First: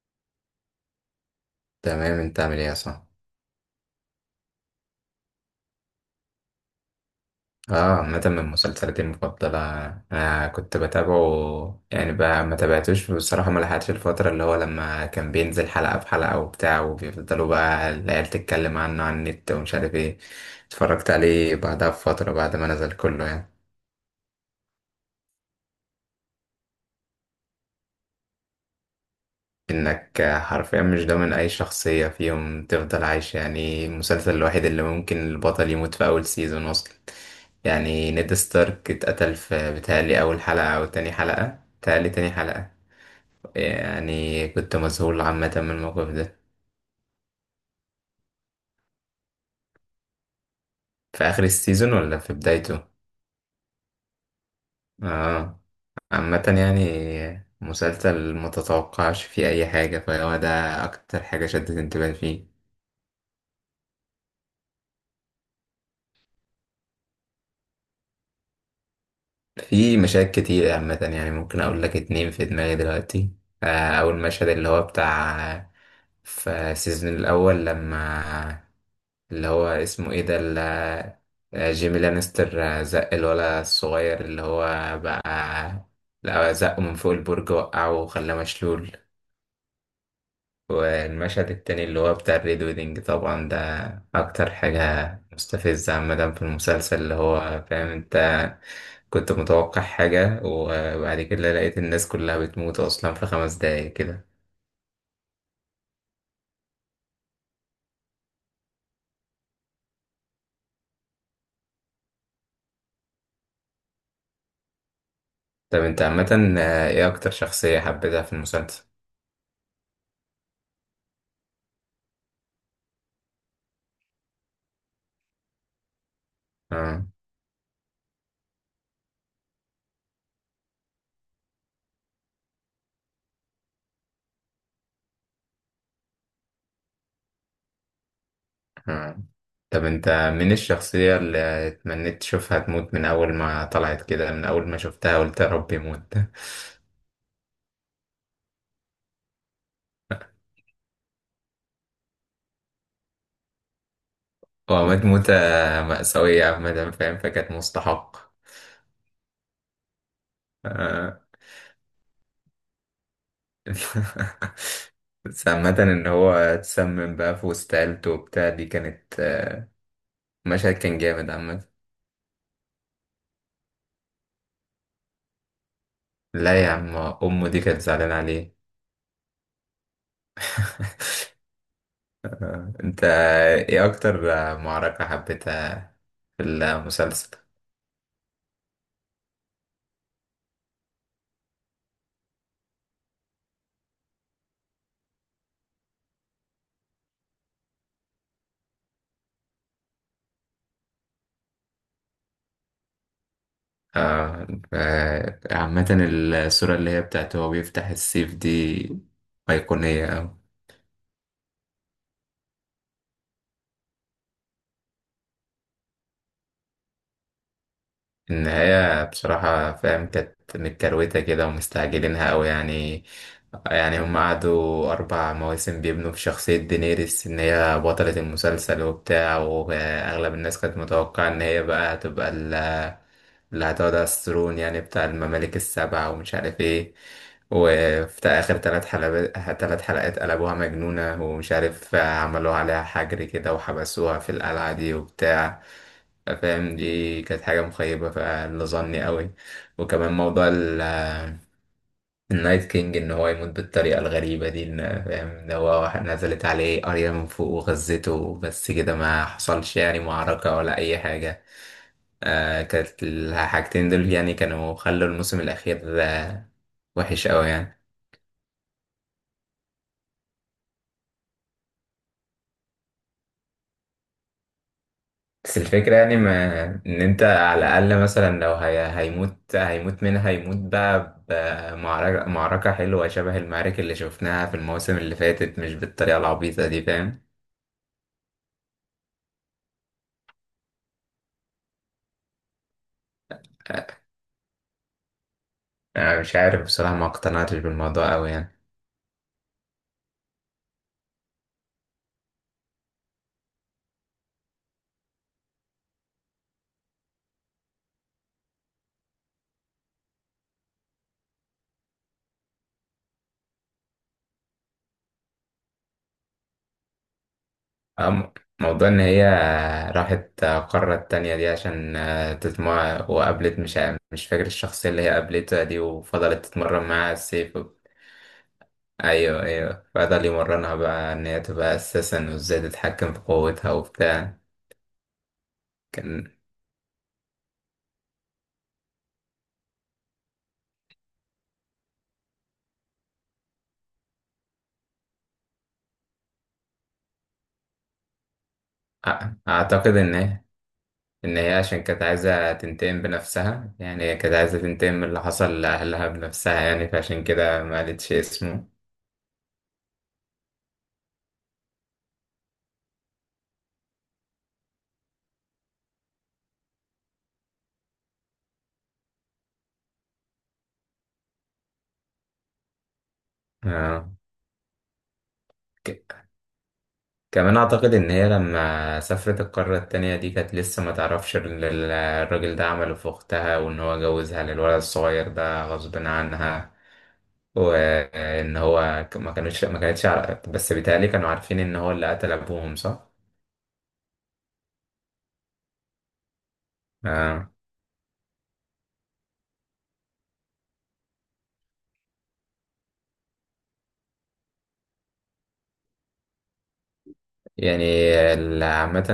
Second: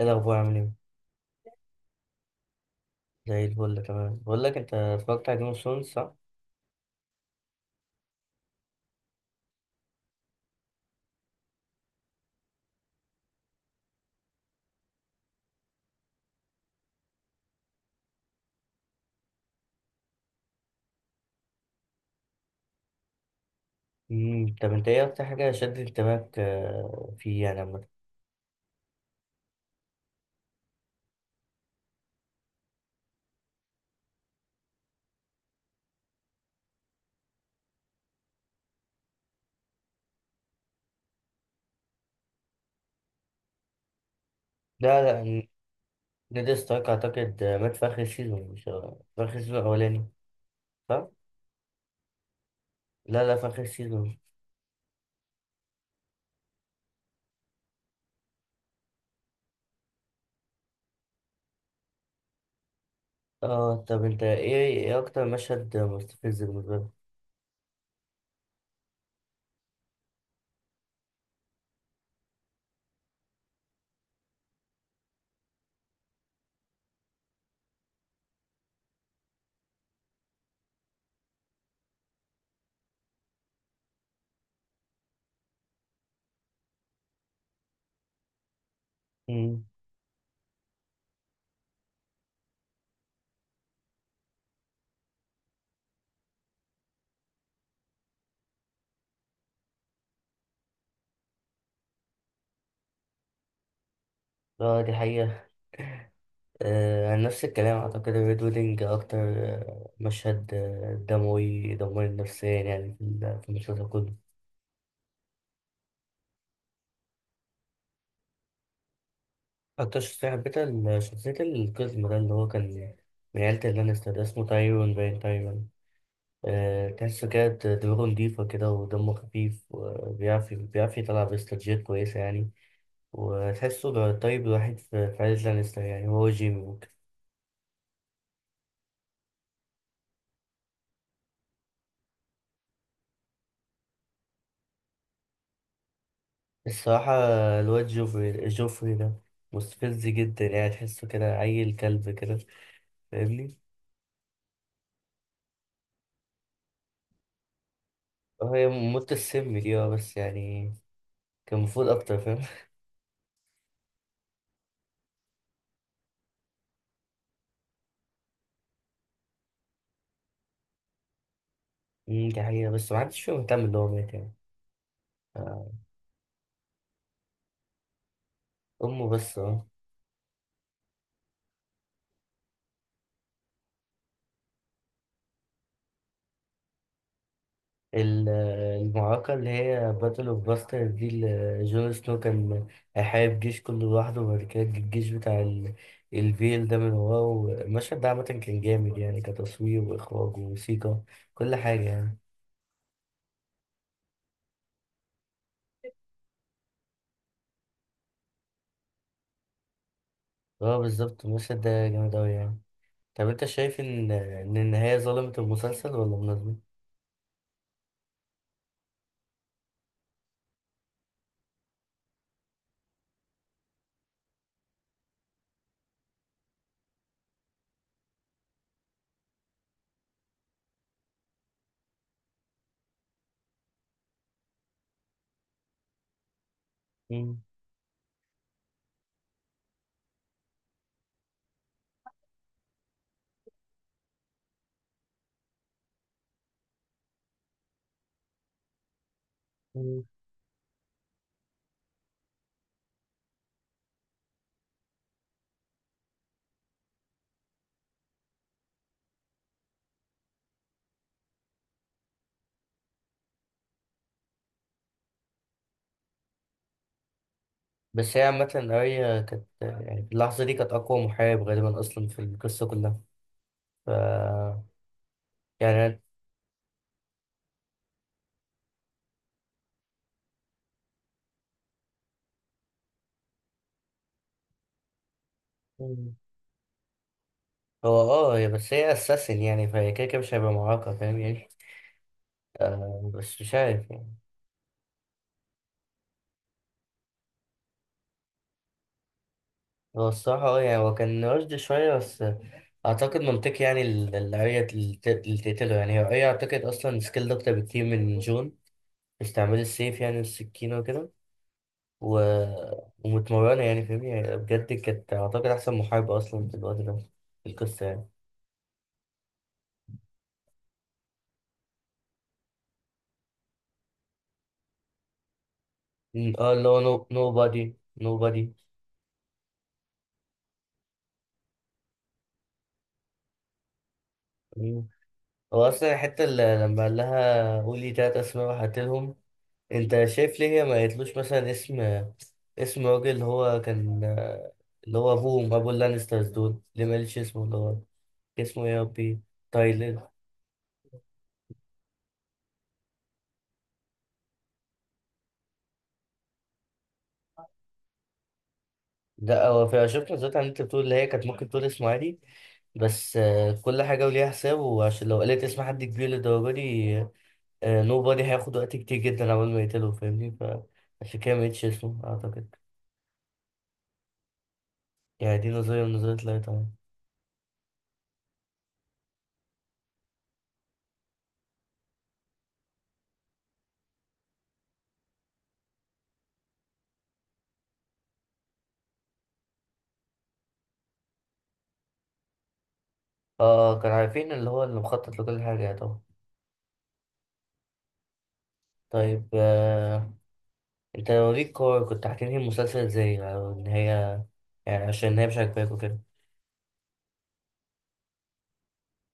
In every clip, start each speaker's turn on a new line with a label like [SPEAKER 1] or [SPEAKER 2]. [SPEAKER 1] ايه الاخبار، عامل ايه؟
[SPEAKER 2] تمام، انت عامل ايه يا صاحبي؟
[SPEAKER 1] زي الفل، تمام. بقول لك، انت اتفرجت على جيم اوف ثرونز صح؟
[SPEAKER 2] اه. عامة من مسلسلاتي المفضلة. انا كنت بتابعه يعني، بقى ما تابعتوش بصراحة، ما لحقتش الفترة اللي هو لما كان بينزل حلقة في حلقة وبتاع، وبيفضلوا بقى العيال تتكلم عنه على النت ومش عارف ايه. اتفرجت عليه بعدها بفترة بعد ما نزل كله يعني.
[SPEAKER 1] طب انت ايه اكتر حاجه شدت انتباهك، فيه يعني عامه؟
[SPEAKER 2] انك حرفيا مش ضامن اي شخصية فيهم تفضل عايشة. يعني المسلسل الوحيد اللي ممكن البطل يموت في اول سيزون اصلا. يعني نيد ستارك اتقتل في بتهيألي أول حلقة أو تاني حلقة، بتهيألي تاني حلقة. يعني كنت
[SPEAKER 1] لا لا،
[SPEAKER 2] مذهول عامة من الموقف ده.
[SPEAKER 1] نيد ستارك اعتقد مات في اخر السيزون، مش في اخر السيزون الاولاني صح؟
[SPEAKER 2] في آخر السيزون ولا في بدايته؟
[SPEAKER 1] لا لا، في اخر السيزون.
[SPEAKER 2] اه. عامة يعني، مسلسل ما تتوقعش فيه أي حاجة فهو ده. أكتر حاجة شدت انتباهي فيه.
[SPEAKER 1] اه، طب انت، ايه اكتر مشهد مستفز بالنسبه لك؟
[SPEAKER 2] في مشاهد كتير عامة يعني، ممكن أقول لك اتنين في دماغي دلوقتي. آه، أول مشهد اللي هو بتاع في السيزون الأول لما اللي هو اسمه ايه ده جيمي لانستر، زق الولا الصغير اللي هو بقى، لا زقه من فوق البرج، وقعه وخلاه مشلول.
[SPEAKER 1] امم.
[SPEAKER 2] والمشهد التاني اللي هو بتاع الريد ويدنج، طبعا ده أكتر حاجة مستفزة عامة في المسلسل، اللي هو فاهم انت كنت متوقع حاجة وبعد كده لقيت الناس كلها بتموت أصلا في 5 دقايق كده.
[SPEAKER 1] اه، دي حقيقه. آه، عن نفس الكلام اعتقد الريد ويدنج اكتر مشهد دموي، دموي نفسيا يعني في في المسلسل كله.
[SPEAKER 2] طب انت عامة ايه أكتر شخصية حبيتها في المسلسل؟
[SPEAKER 1] أكتر شخصية حبيتها شخصية القزم ده، اللي هو كان من عيلة اللانستر، ده اسمه تايرون باين، تايرون. أه،
[SPEAKER 2] آه.
[SPEAKER 1] تحسه كده دماغه نضيفة كده، ودمه خفيف، وبيعرف يطلع باستراتيجيات كويسة يعني. وتحسه ده الطيب الوحيد في عيلة لانستر، يعني هو جيمي ممكن.
[SPEAKER 2] آه. طب انت، من الشخصية اللي اتمنيت تشوفها تموت من أول ما طلعت كده، من أول ما شفتها قلت يا رب يموت؟
[SPEAKER 1] الصراحة، الواد جوفري، ده مستفز جدا، يعني تحسه كده عيل كلب كده، فاهمني؟
[SPEAKER 2] هو مات موتة مأساوية عامة فاهم، فكانت مستحق.
[SPEAKER 1] هي موت السم دي اه، بس يعني
[SPEAKER 2] آه.
[SPEAKER 1] كان المفروض أكتر، فاهم.
[SPEAKER 2] بس عامة إن هو اتسمم بقى في وسط عيلته وبتاع، دي كانت مشهد كان جامد عامة.
[SPEAKER 1] دي حقيقة، بس محدش فيهم مهتم اللي هو مات يعني.
[SPEAKER 2] لا يا عم، أمه دي كانت زعلانة عليه.
[SPEAKER 1] أمه بس، اه.
[SPEAKER 2] انت ايه أكتر معركة حبيتها في المسلسل؟
[SPEAKER 1] ال- المعركة اللي هي باتل اوف باستر دي، اللي جون سنو كان هيحارب جيش كله لوحده، وبعد كده جه الجيش بتاع الفيل ده من وراه، المشهد ده عامة كان جامد يعني، كتصوير وإخراج وموسيقى، كل حاجة يعني.
[SPEAKER 2] عامة، الصورة اللي هي بتاعت هو بيفتح السيف دي أيقونية أوي.
[SPEAKER 1] اه بالظبط، المشهد ده جامد أوي يعني. طب أنت شايف إن النهاية ظلمت المسلسل ولا مناسبة؟
[SPEAKER 2] النهاية بصراحة فاهم كانت متكروتة كده، ومستعجلينها أوي يعني. يعني هم قعدوا 4 مواسم بيبنوا في شخصية دينيريس، إن هي بطلة المسلسل وبتاع، وأغلب الناس كانت متوقعة إن هي بقى هتبقى اللي هتقعد على الثرون، يعني بتاع الممالك السبع، ومش عارف ايه.
[SPEAKER 1] مم.
[SPEAKER 2] وفي آخر ثلاث حلقات قلبوها مجنونة، ومش عارف عملوا عليها حجر كده وحبسوها في القلعة دي وبتاع. فاهم، دي كانت حاجة مخيبة فاللي ظني قوي.
[SPEAKER 1] مم.
[SPEAKER 2] وكمان موضوع النايت كينج ان هو يموت بالطريقة الغريبة دي، فاهم ده هو واحد نزلت عليه قرية من فوق وغزته، بس كده ما حصلش يعني معركة ولا اي حاجة. آه كانت الحاجتين دول يعني كانوا خلوا الموسم الأخير وحش أوي يعني.
[SPEAKER 1] بس هي عامة، أريا كانت يعني في اللحظة دي كانت أقوى محارب غالبا أصلا في القصة كلها. ف
[SPEAKER 2] بس الفكرة
[SPEAKER 1] يعني
[SPEAKER 2] يعني، ما إن أنت على الأقل مثلا لو هي هيموت منها، هيموت بقى بمعركة، معركة حلوة شبه المعارك اللي شفناها في المواسم اللي فاتت، مش بالطريقة العبيطة دي فاهم.
[SPEAKER 1] هو اه هي، بس هي اساسن يعني، فهي كده كده مش هيبقى معاقة فاهم يعني. آه بس مش عارف يعني.
[SPEAKER 2] آه مش عارف بصراحة، ما اقتنعتش بالموضوع أوي يعني.
[SPEAKER 1] هو الصراحة اه، يعني هو كان رشد شوية، بس اعتقد منطقي، يعني الاريا اللي اللي تقتله. يعني هي اريا اعتقد اصلا سكيل اكتر بكتير من جون في استعمال السيف يعني والسكينة وكده. و... ومتمرنة يعني، فاهم يعني، بجد كانت اعتقد احسن محاربة اصلا في الوقت ده في القصة يعني.
[SPEAKER 2] أم- موضوع إن هي راحت قارة تانية دي عشان تتمرن، وقابلت مش فاكر الشخصية اللي هي قابلتها دي، وفضلت
[SPEAKER 1] اه، اللي هو
[SPEAKER 2] تتمرن معاها
[SPEAKER 1] نو
[SPEAKER 2] السيف
[SPEAKER 1] بادي، نو بادي.
[SPEAKER 2] أيوه، أيوه، فضل يمرنها بقى إن هي تبقى أساسا وإزاي تتحكم في قوتها وبتاع.
[SPEAKER 1] هو اصلا الحتة
[SPEAKER 2] كان
[SPEAKER 1] اللي لما قال لها قولي تلات اسماء وهقتلهم، انت شايف ليه هي ما قالتلوش مثلا اسم، راجل اللي هو كان، اللي هو ابوهم، ابو اللانسترز دول، ليه ما قالتش اسمه، اللي هو اسمه ايه يا
[SPEAKER 2] أ-
[SPEAKER 1] ربي؟
[SPEAKER 2] أعتقد
[SPEAKER 1] تايلر.
[SPEAKER 2] إن هي عشان كانت عايزة تنتقم بنفسها، يعني هي كانت عايزة تنتقم من اللي حصل لأهلها بنفسها، يعني فعشان كده ما قالتش اسمه.
[SPEAKER 1] لا هو في، شفت نزلت، عن انت بتقول اللي هي كانت ممكن تقول اسمه عادي، بس كل حاجه وليها حساب، وعشان لو قالت اسم حد كبير للدرجه دي، نو بادي هياخد وقت كتير جدا عبال ما يقتله فاهمني؟ فعشان كده ما قالتش اسمه اعتقد.
[SPEAKER 2] آه.
[SPEAKER 1] يعني دي نظريه من نظريات، لا طبعا.
[SPEAKER 2] كمان أعتقد إن هي لما سافرت القارة التانية دي كانت لسه ما تعرفش الراجل ده عمله في أختها، وإن هو جوزها للولد الصغير ده غصب عنها، وإن هو ما كانتش عارفة، بس بيتهيألي كانوا عارفين إن هو اللي قتل أبوهم صح؟
[SPEAKER 1] اه، كانوا عارفين اللي هو اللي مخطط لكل حاجه، يعني طبعا.
[SPEAKER 2] آه.
[SPEAKER 1] طيب، انت لو ليك كور، كنت هتنهي المسلسل ازاي، او ان هي، يعني عشان هي مش عاجباك وكده.
[SPEAKER 2] يعني عامة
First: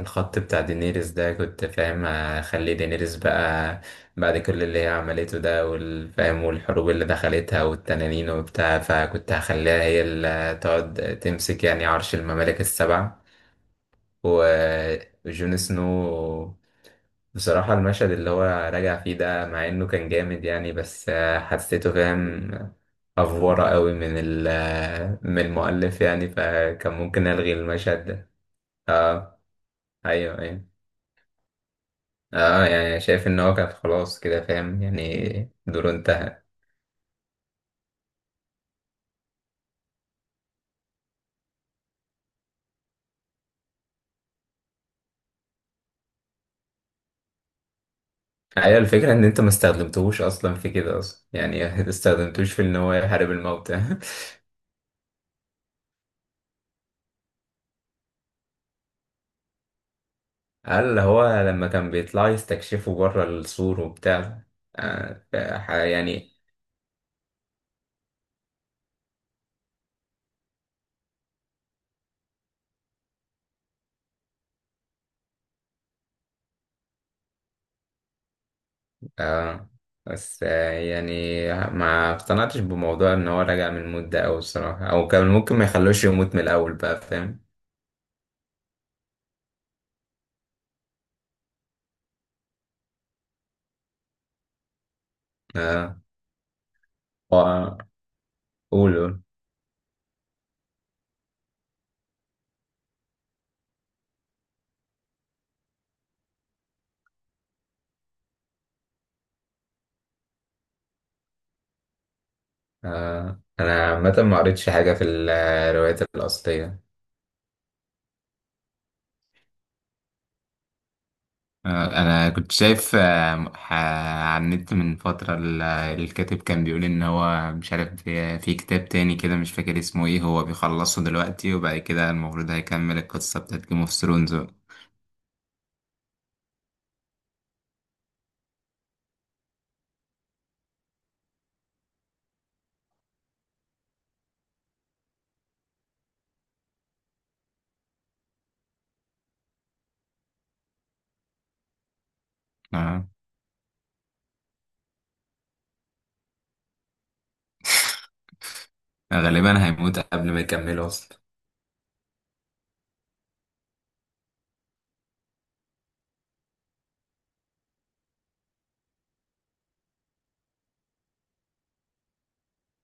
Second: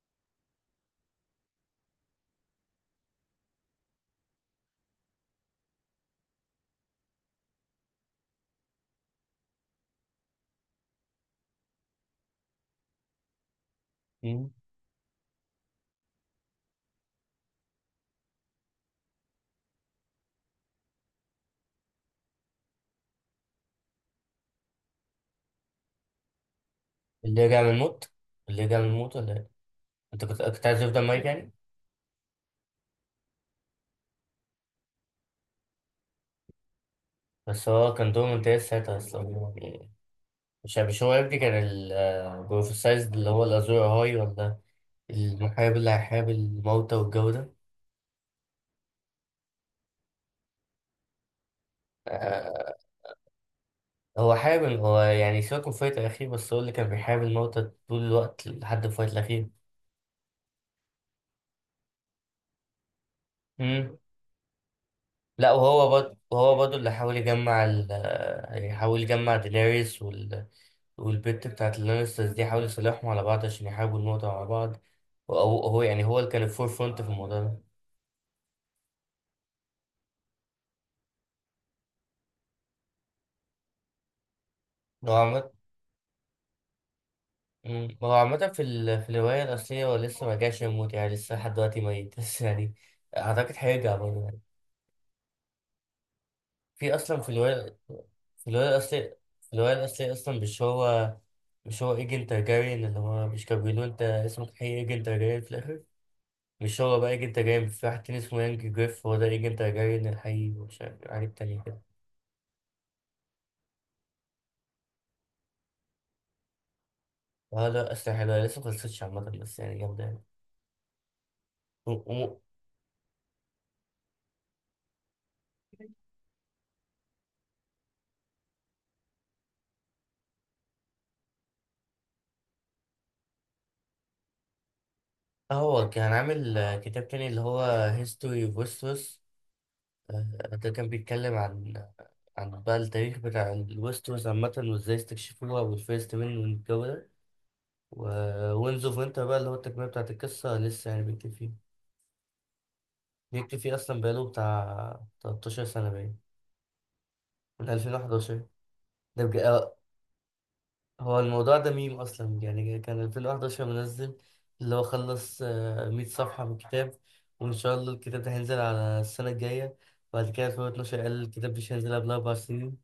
[SPEAKER 2] الخط بتاع دينيريس ده، كنت فاهم اخلي دينيريس بقى بعد كل اللي هي عملته ده والفاهم والحروب اللي دخلتها والتنانين وبتاع، فكنت هخليها هي اللي تقعد تمسك يعني عرش الممالك السبع.
[SPEAKER 1] مم.
[SPEAKER 2] و- وجون سنو بصراحة، المشهد اللي هو راجع فيه ده، مع انه كان جامد يعني، بس حسيته فاهم افورة قوي من المؤلف، يعني فكان ممكن
[SPEAKER 1] اللي
[SPEAKER 2] الغي
[SPEAKER 1] يرجع من
[SPEAKER 2] المشهد
[SPEAKER 1] الموت،
[SPEAKER 2] ده.
[SPEAKER 1] ولا
[SPEAKER 2] اه،
[SPEAKER 1] ايه؟ انت
[SPEAKER 2] ايوه،
[SPEAKER 1] كنت
[SPEAKER 2] ايوه.
[SPEAKER 1] عايز يفضل ميت يعني؟
[SPEAKER 2] اه، يعني شايف ان هو كان خلاص كده فاهم، يعني دوره انتهى.
[SPEAKER 1] بس هو كان دوره ممتاز ساعتها اصلا يعني. مش هو ابني كان البروفيسايز، اللي هو الازور هاي، ولا المحارب اللي هيحارب الموتى والجو ده؟
[SPEAKER 2] ايوه، الفكره ان انت ما استخدمتهوش اصلا في كده اصلا يعني ما استخدمتوش في
[SPEAKER 1] آه،
[SPEAKER 2] ان هو يحارب الموتى.
[SPEAKER 1] هو حارب، هو يعني سيبك من الفايت الاخير، بس هو اللي كان بيحارب الموتى طول الوقت لحد الفايت الاخير.
[SPEAKER 2] قال هو لما كان بيطلع يستكشفوا بره السور وبتاع. آه ف-
[SPEAKER 1] لا وهو برضه،
[SPEAKER 2] يعني،
[SPEAKER 1] اللي حاول يجمع ال يحاول يجمع دينيريس والبت بتاعت اللانسترز دي، حاول يصالحهم على بعض عشان يحاربوا الموضوع مع بعض. وهو يعني هو اللي كان الفور فرونت في الموضوع ده.
[SPEAKER 2] اه بس يعني ما اقتنعتش بموضوع ان هو رجع من الموت ده، او الصراحه او
[SPEAKER 1] هو
[SPEAKER 2] كان
[SPEAKER 1] عامة.
[SPEAKER 2] ممكن ما يخلوش يموت من الاول بقى فاهم.
[SPEAKER 1] هو عامة في في الرواية الأصلية، هو لسه ما جاش يموت يعني، لسه لحد دلوقتي ميت، بس يعني أعتقد هيرجع برضه يعني
[SPEAKER 2] اه،
[SPEAKER 1] في، أصلا في الرواية.
[SPEAKER 2] هو-
[SPEAKER 1] في الرواية
[SPEAKER 2] قول
[SPEAKER 1] الأصلية
[SPEAKER 2] قول.
[SPEAKER 1] في الرواية الأصلية أصلا مش هو إيجن تارجاريان، اللي هو مش كان بيقولوا أنت اسمك حقيقي إيجن تارجاريان في الآخر؟ مش هو بقى ايجنت جاي، في واحد تاني اسمه يانج جريف، هو ده ايجنت جاي من الحقيقي، ومش عارف عليه التاني كده.
[SPEAKER 2] آه. أنا عامة ما قريتش حاجة في الروايات الأصلية.
[SPEAKER 1] اه لا، اسلحة حلوة، لسه مخلصتش عامة، بس يعني جامدة يعني. و-
[SPEAKER 2] انا
[SPEAKER 1] و-
[SPEAKER 2] كنت شايف على النت من فترة، الكاتب كان بيقول ان هو مش عارف، في كتاب تاني كده مش فاكر اسمه ايه، هو بيخلصه دلوقتي وبعد كده المفروض هيكمل القصة بتاعت جيم اوف ثرونز.
[SPEAKER 1] هو كان عامل كتاب تاني اللي هو هيستوري اوف ويستروس، ده كان بيتكلم عن بقى التاريخ بتاع الويستروس عامة، وازاي استكشفوها، والفيرست مان والجو ده. ووينز اوف وينتر بقى، اللي هو التكملة بتاعت القصة، لسه يعني بيكتب فيه، أصلا بقاله بتاع 13 سنة باين، من 2011. ده
[SPEAKER 2] غالبا
[SPEAKER 1] بجد؟
[SPEAKER 2] هيموت قبل ما يكمله اصلا.
[SPEAKER 1] هو الموضوع ده ميم اصلا، يعني كان 2011 منزل اللي هو خلص 100 صفحة من الكتاب، وان شاء الله الكتاب ده هينزل على السنة الجاية. بعد كده 2012 قال الكتاب مش هينزل قبل 4 سنين.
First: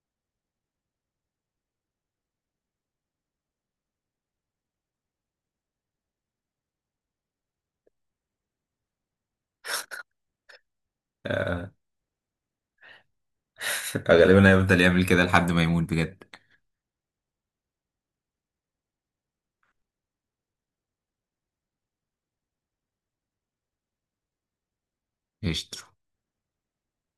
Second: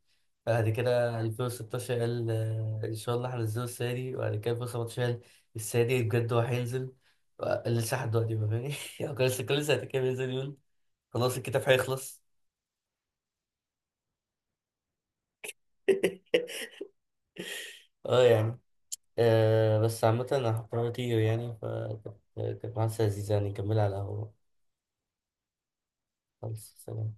[SPEAKER 1] بعد كده 2016 قال، ان شاء الله هنزله السنة دي. وبعد كده 2017 قال السنة دي بجد هو هينزل. لسه لحد دلوقتي، ما فاهمني. هو كان لسه كل سنتين كده بينزل يقول خلاص الكتاب
[SPEAKER 2] آه.
[SPEAKER 1] هيخلص.
[SPEAKER 2] غالبا هيفضل يعمل كده لحد ما يموت بجد.
[SPEAKER 1] اه يعني، آه بس عامة، أنا هضطر أطير يعني. كانت محادثة لذيذة، يعني نكملها على القهوة.
[SPEAKER 2] قشطة.
[SPEAKER 1] خلاص، سلام.